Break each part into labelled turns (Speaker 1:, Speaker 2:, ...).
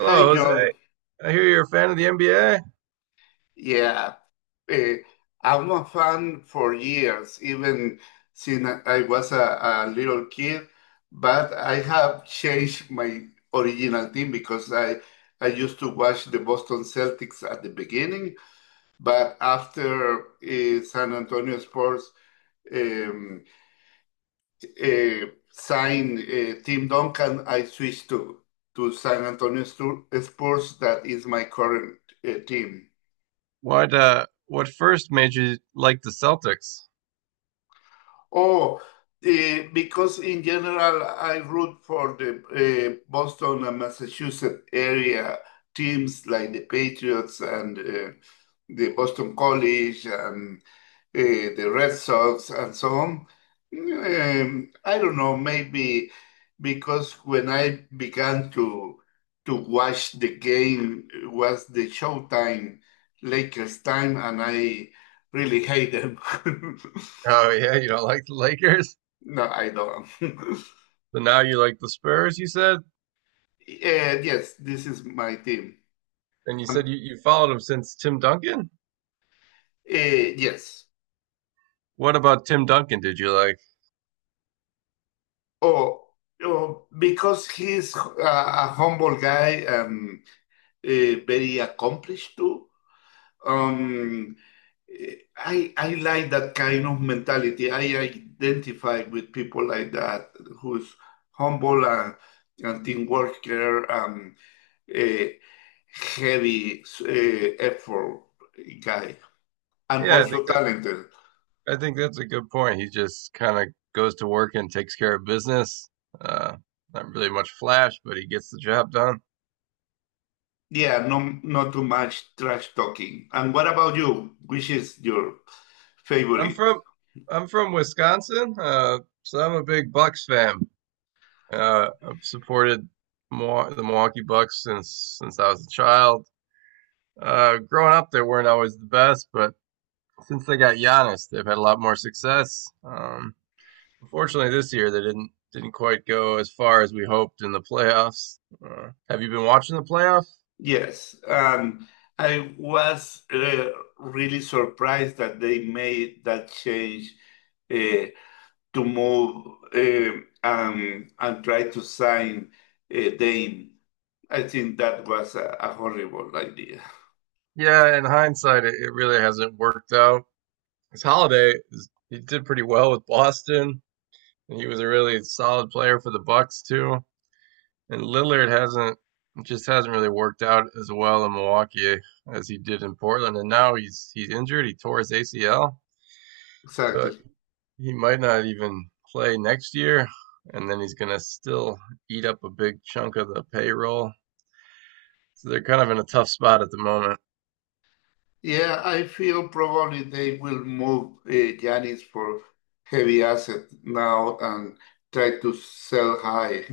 Speaker 1: Hi,
Speaker 2: Jose.
Speaker 1: John.
Speaker 2: I hear you're a fan of the NBA.
Speaker 1: Yeah, eh, I'm a fan for years, even since I was a little kid. But I have changed my original team because I used to watch the Boston Celtics at the beginning, but after San Antonio Spurs um, eh, signed Tim Duncan, I switched to San Antonio Spurs. That is my current team.
Speaker 2: What first made you like the Celtics?
Speaker 1: Oh, because in general, I root for the Boston and Massachusetts area teams like the Patriots and the Boston College and uh, the Red Sox and so on. I don't know, maybe because when I began to watch the game it was the Showtime Lakers time, and I really hate them.
Speaker 2: Oh yeah, you don't like the Lakers?
Speaker 1: No, I don't.
Speaker 2: But now you like the Spurs, you said?
Speaker 1: Yes, this is my team.
Speaker 2: And you said
Speaker 1: Um,
Speaker 2: you followed them since Tim Duncan?
Speaker 1: yes.
Speaker 2: What about Tim Duncan did you like?
Speaker 1: Oh, oh, because he's a humble guy and very accomplished too. Um, I like that kind of mentality. I identify with people like that who's humble and team worker and a heavy effort guy and
Speaker 2: Yeah,
Speaker 1: also talented.
Speaker 2: I think that's a good point. He just kind of goes to work and takes care of business. Uh Not really much flash, but he gets the job done.
Speaker 1: Yeah, no, not too much trash talking. And what about you? Which is your
Speaker 2: I'm
Speaker 1: favorite?
Speaker 2: from I'm from Wisconsin, so I'm a big Bucks fan. I've supported the Milwaukee Bucks since I was a child. Growing up, they weren't always the best, but since they got Giannis, they've had a lot more success. Unfortunately, this year they didn't quite go as far as we hoped in the playoffs. Have you been watching the playoffs?
Speaker 1: Yes, and I was really surprised that they made that change uh, to move and try to sign Dane. I think that was a horrible idea.
Speaker 2: Yeah, in hindsight, it really hasn't worked out. His Holiday, he did pretty well with Boston, and he was a really solid player for the Bucks too. And Lillard hasn't just hasn't really worked out as well in Milwaukee as he did in Portland. And now he's injured. He tore his ACL, so
Speaker 1: Exactly.
Speaker 2: he might not even play next year. And then he's gonna still eat up a big chunk of the payroll. So they're kind of in a tough spot at the moment.
Speaker 1: Yeah, I feel probably they will move Giannis for heavy asset now and try to sell high.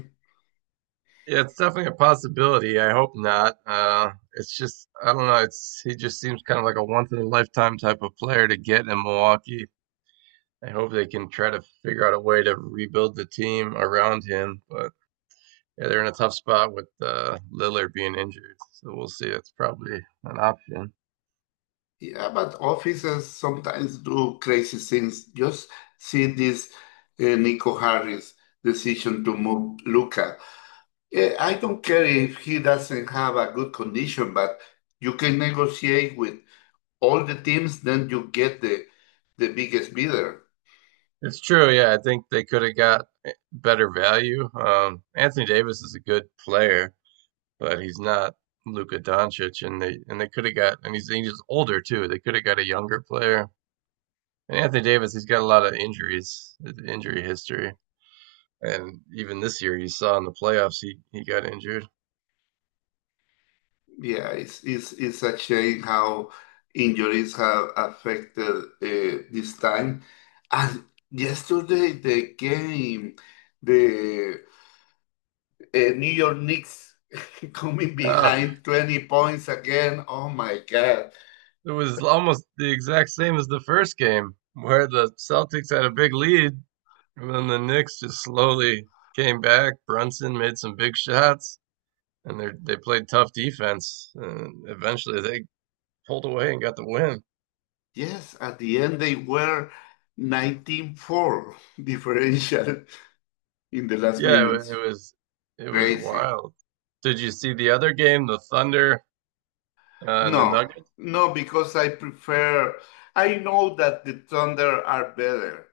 Speaker 2: Yeah, it's definitely a possibility. I hope not. It's just I don't know. It's he just seems kind of like a once in a lifetime type of player to get in Milwaukee. I hope they can try to figure out a way to rebuild the team around him. But yeah, they're in a tough spot with Lillard being injured, so we'll see. That's probably an option.
Speaker 1: Yeah, but officers sometimes do crazy things. Just see this Nico Harris decision to move Luca. I don't care if he doesn't have a good condition, but you can negotiate with all the teams, then you get the biggest bidder.
Speaker 2: It's true. Yeah, I think they could have got better value. Anthony Davis is a good player, but he's not Luka Doncic, and they could have got and he's older too. They could have got a younger player. And Anthony Davis, he's got a lot of injuries, injury history, and even this year you saw in the playoffs he got injured.
Speaker 1: Yeah, it's a shame how injuries have affected this time. And yesterday, the game, the New York Knicks coming
Speaker 2: Uh,
Speaker 1: behind 20 points again. Oh my God.
Speaker 2: It was almost the exact same as the first game, where the Celtics had a big lead, and then the Knicks just slowly came back. Brunson made some big shots, and they played tough defense, and eventually they pulled away and got the win.
Speaker 1: Yes, at the end, they were 19-4 differential in the last
Speaker 2: Yeah, it, wa-
Speaker 1: minutes.
Speaker 2: it was it was
Speaker 1: Crazy.
Speaker 2: wild. Did you see the other game, the Thunder and the
Speaker 1: No,
Speaker 2: Nuggets?
Speaker 1: no, because I know that the Thunder are better.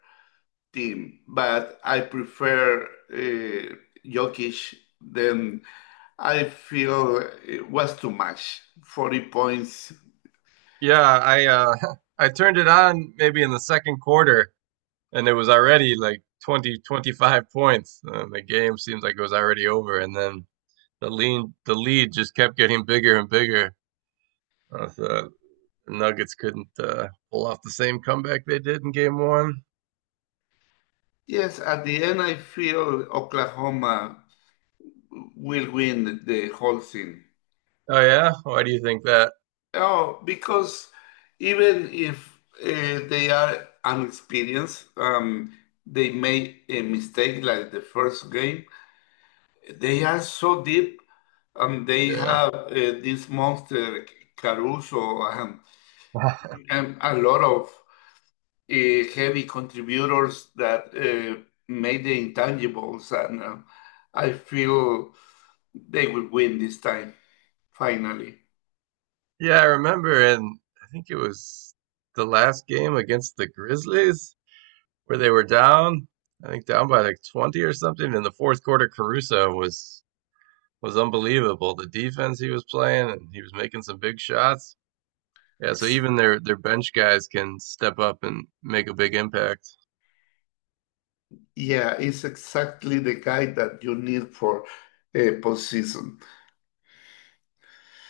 Speaker 1: Team, but I prefer uh, Jokic. Then I feel it was too much. 40 points.
Speaker 2: Yeah, I I turned it on maybe in the second quarter, and it was already like 20-25 points and the game seems like it was already over and then the lead just kept getting bigger and bigger, so the nuggets couldn't pull off the same comeback they did in game one.
Speaker 1: Yes, at the end, I feel Oklahoma will win the whole thing.
Speaker 2: Oh yeah, why do you think that?
Speaker 1: Oh, because even if they are inexperienced, they made a mistake like the first game. They are so deep, and they
Speaker 2: Yeah.
Speaker 1: have this monster Caruso and a lot of heavy contributors that made the intangibles, and I feel they will win this time, finally.
Speaker 2: Yeah, I remember, and I think it was the last game against the Grizzlies where they were down, I think down by like 20 or something in the fourth quarter. Caruso was unbelievable. The defense he was playing, and he was making some big shots. Yeah, so
Speaker 1: It's-
Speaker 2: even their bench guys can step up and make a big impact.
Speaker 1: yeah, it's exactly the guy that you need for a postseason.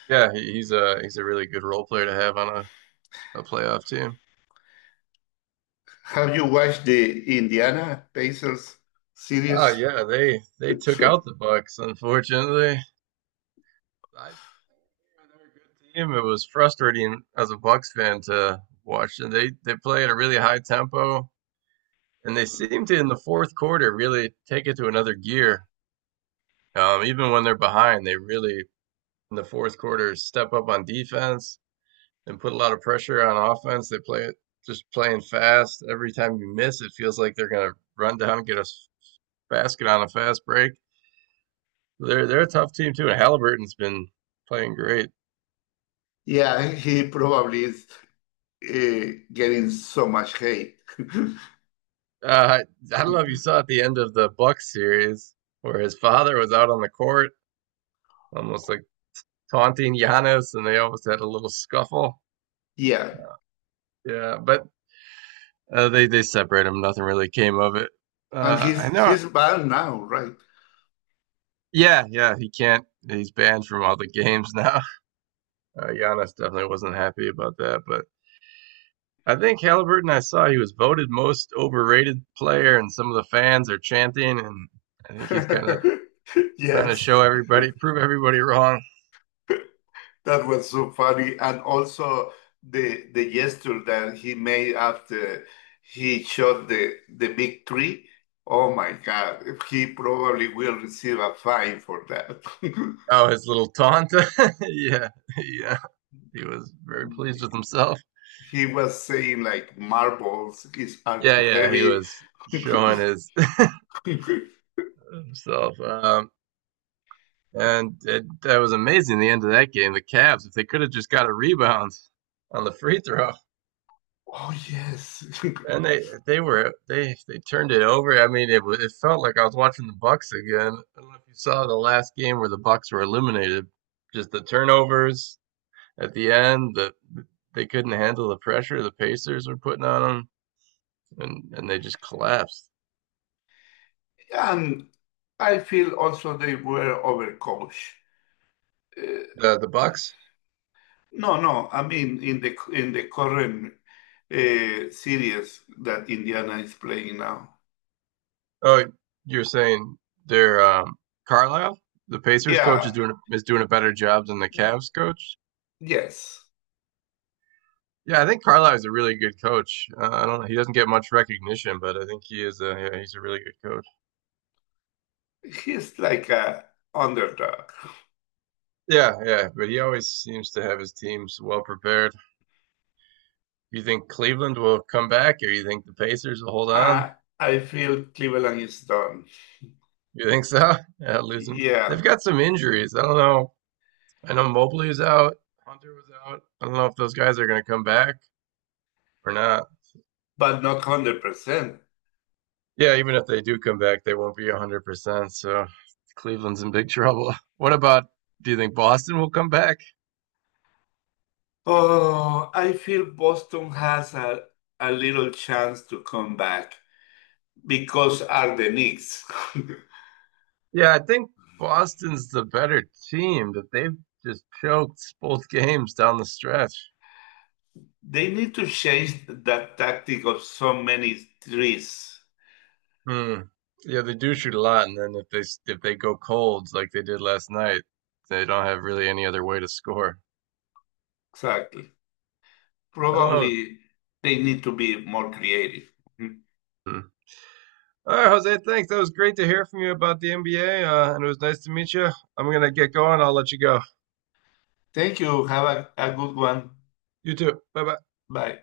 Speaker 2: Yeah, he's a really good role player to have on a playoff team.
Speaker 1: Have you watched the Indiana Pacers
Speaker 2: Oh
Speaker 1: series?
Speaker 2: yeah, they took out the Bucks. Unfortunately, I they're a good team. It was frustrating as a Bucks fan to watch. And they play at a really high tempo, and they seem to in the fourth quarter really take it to another gear. Even when they're behind, they really in the fourth quarter step up on defense and put a lot of pressure on offense. They play just playing fast. Every time you miss, it feels like they're going to run down and get a basket on a fast break. They're a tough team too, and Halliburton's been playing great.
Speaker 1: Yeah, he probably is. uh, Getting so much hate.
Speaker 2: Uh, I don't know if you saw at the end of the Bucks series where his father was out on the court, almost like taunting Giannis, and they almost had a little scuffle.
Speaker 1: Yeah,
Speaker 2: Yeah, but they separate him. Nothing really came of it.
Speaker 1: and
Speaker 2: I
Speaker 1: he's
Speaker 2: know.
Speaker 1: he's banned now, right?
Speaker 2: Yeah, yeah, he can't. He's banned from all the games now. Giannis definitely wasn't happy about that, but I think Halliburton. I saw he was voted most overrated player, and some of the fans are chanting, and I think he's kind of trying to
Speaker 1: Yes,
Speaker 2: show everybody, prove everybody wrong.
Speaker 1: that was so funny, and also the gesture that he made after he shot the big tree. Oh my God, he probably will receive a fine for that.
Speaker 2: Oh, his little taunt. Yeah, yeah, he was very pleased with himself.
Speaker 1: He was saying like marbles is are
Speaker 2: Yeah,
Speaker 1: too
Speaker 2: yeah, he
Speaker 1: heavy.
Speaker 2: was showing his himself. And that was amazing. The end of that game, the Cavs, if they could have just got a rebound on the free throw.
Speaker 1: Oh yes.
Speaker 2: And they were they turned it over. I mean, it felt like I was watching the Bucks again. I don't know if you saw the last game where the Bucks were eliminated. Just the turnovers at the end, they couldn't handle the pressure the Pacers were putting on them, and they just collapsed.
Speaker 1: And I feel also they were overcoached. Uh,
Speaker 2: The Bucks?
Speaker 1: no, no, I mean in the current series that Indiana is playing now.
Speaker 2: Oh, you're saying they're Carlisle? The Pacers coach is
Speaker 1: Yeah,
Speaker 2: doing a- is doing a better job than the
Speaker 1: y-
Speaker 2: Cavs coach?
Speaker 1: yes,
Speaker 2: Yeah, I think Carlisle is a really good coach. I don't know. He doesn't get much recognition, but I think he is a yeah, he's a really good coach.
Speaker 1: he's like a underdog.
Speaker 2: Yeah, yeah, but he always seems to have his teams well prepared. You think Cleveland will come back, or you think the Pacers will hold on?
Speaker 1: Uh, I feel Cleveland is done.
Speaker 2: You think so? Yeah, losing. They've
Speaker 1: Yeah,
Speaker 2: got some injuries. I don't know. I know Mobley is out. Hunter was out. I don't know if those guys are going to come back or not.
Speaker 1: but not 100%.
Speaker 2: Yeah, even if they do come back, they won't be 100%. So Cleveland's in big trouble. What about, do you think Boston will come back?
Speaker 1: Oh, I feel Boston has a little chance to come back because are the Knicks.
Speaker 2: Yeah, I think Boston's the better team, but they've just choked both games down the stretch.
Speaker 1: They need to change that tactic of so many trees.
Speaker 2: Hmm. Yeah, they do shoot a lot, and then if they go cold like they did last night, they don't have really any other way to score.
Speaker 1: Exactly.
Speaker 2: I don't know. If,
Speaker 1: Probably they need to be more creative. Mhm.
Speaker 2: hmm. All right, Jose, thanks. That was great to hear from you about the NBA, and it was nice to meet you. I'm gonna get going. I'll let you go.
Speaker 1: Thank you. Have a good one.
Speaker 2: You too. Bye bye.
Speaker 1: Bye.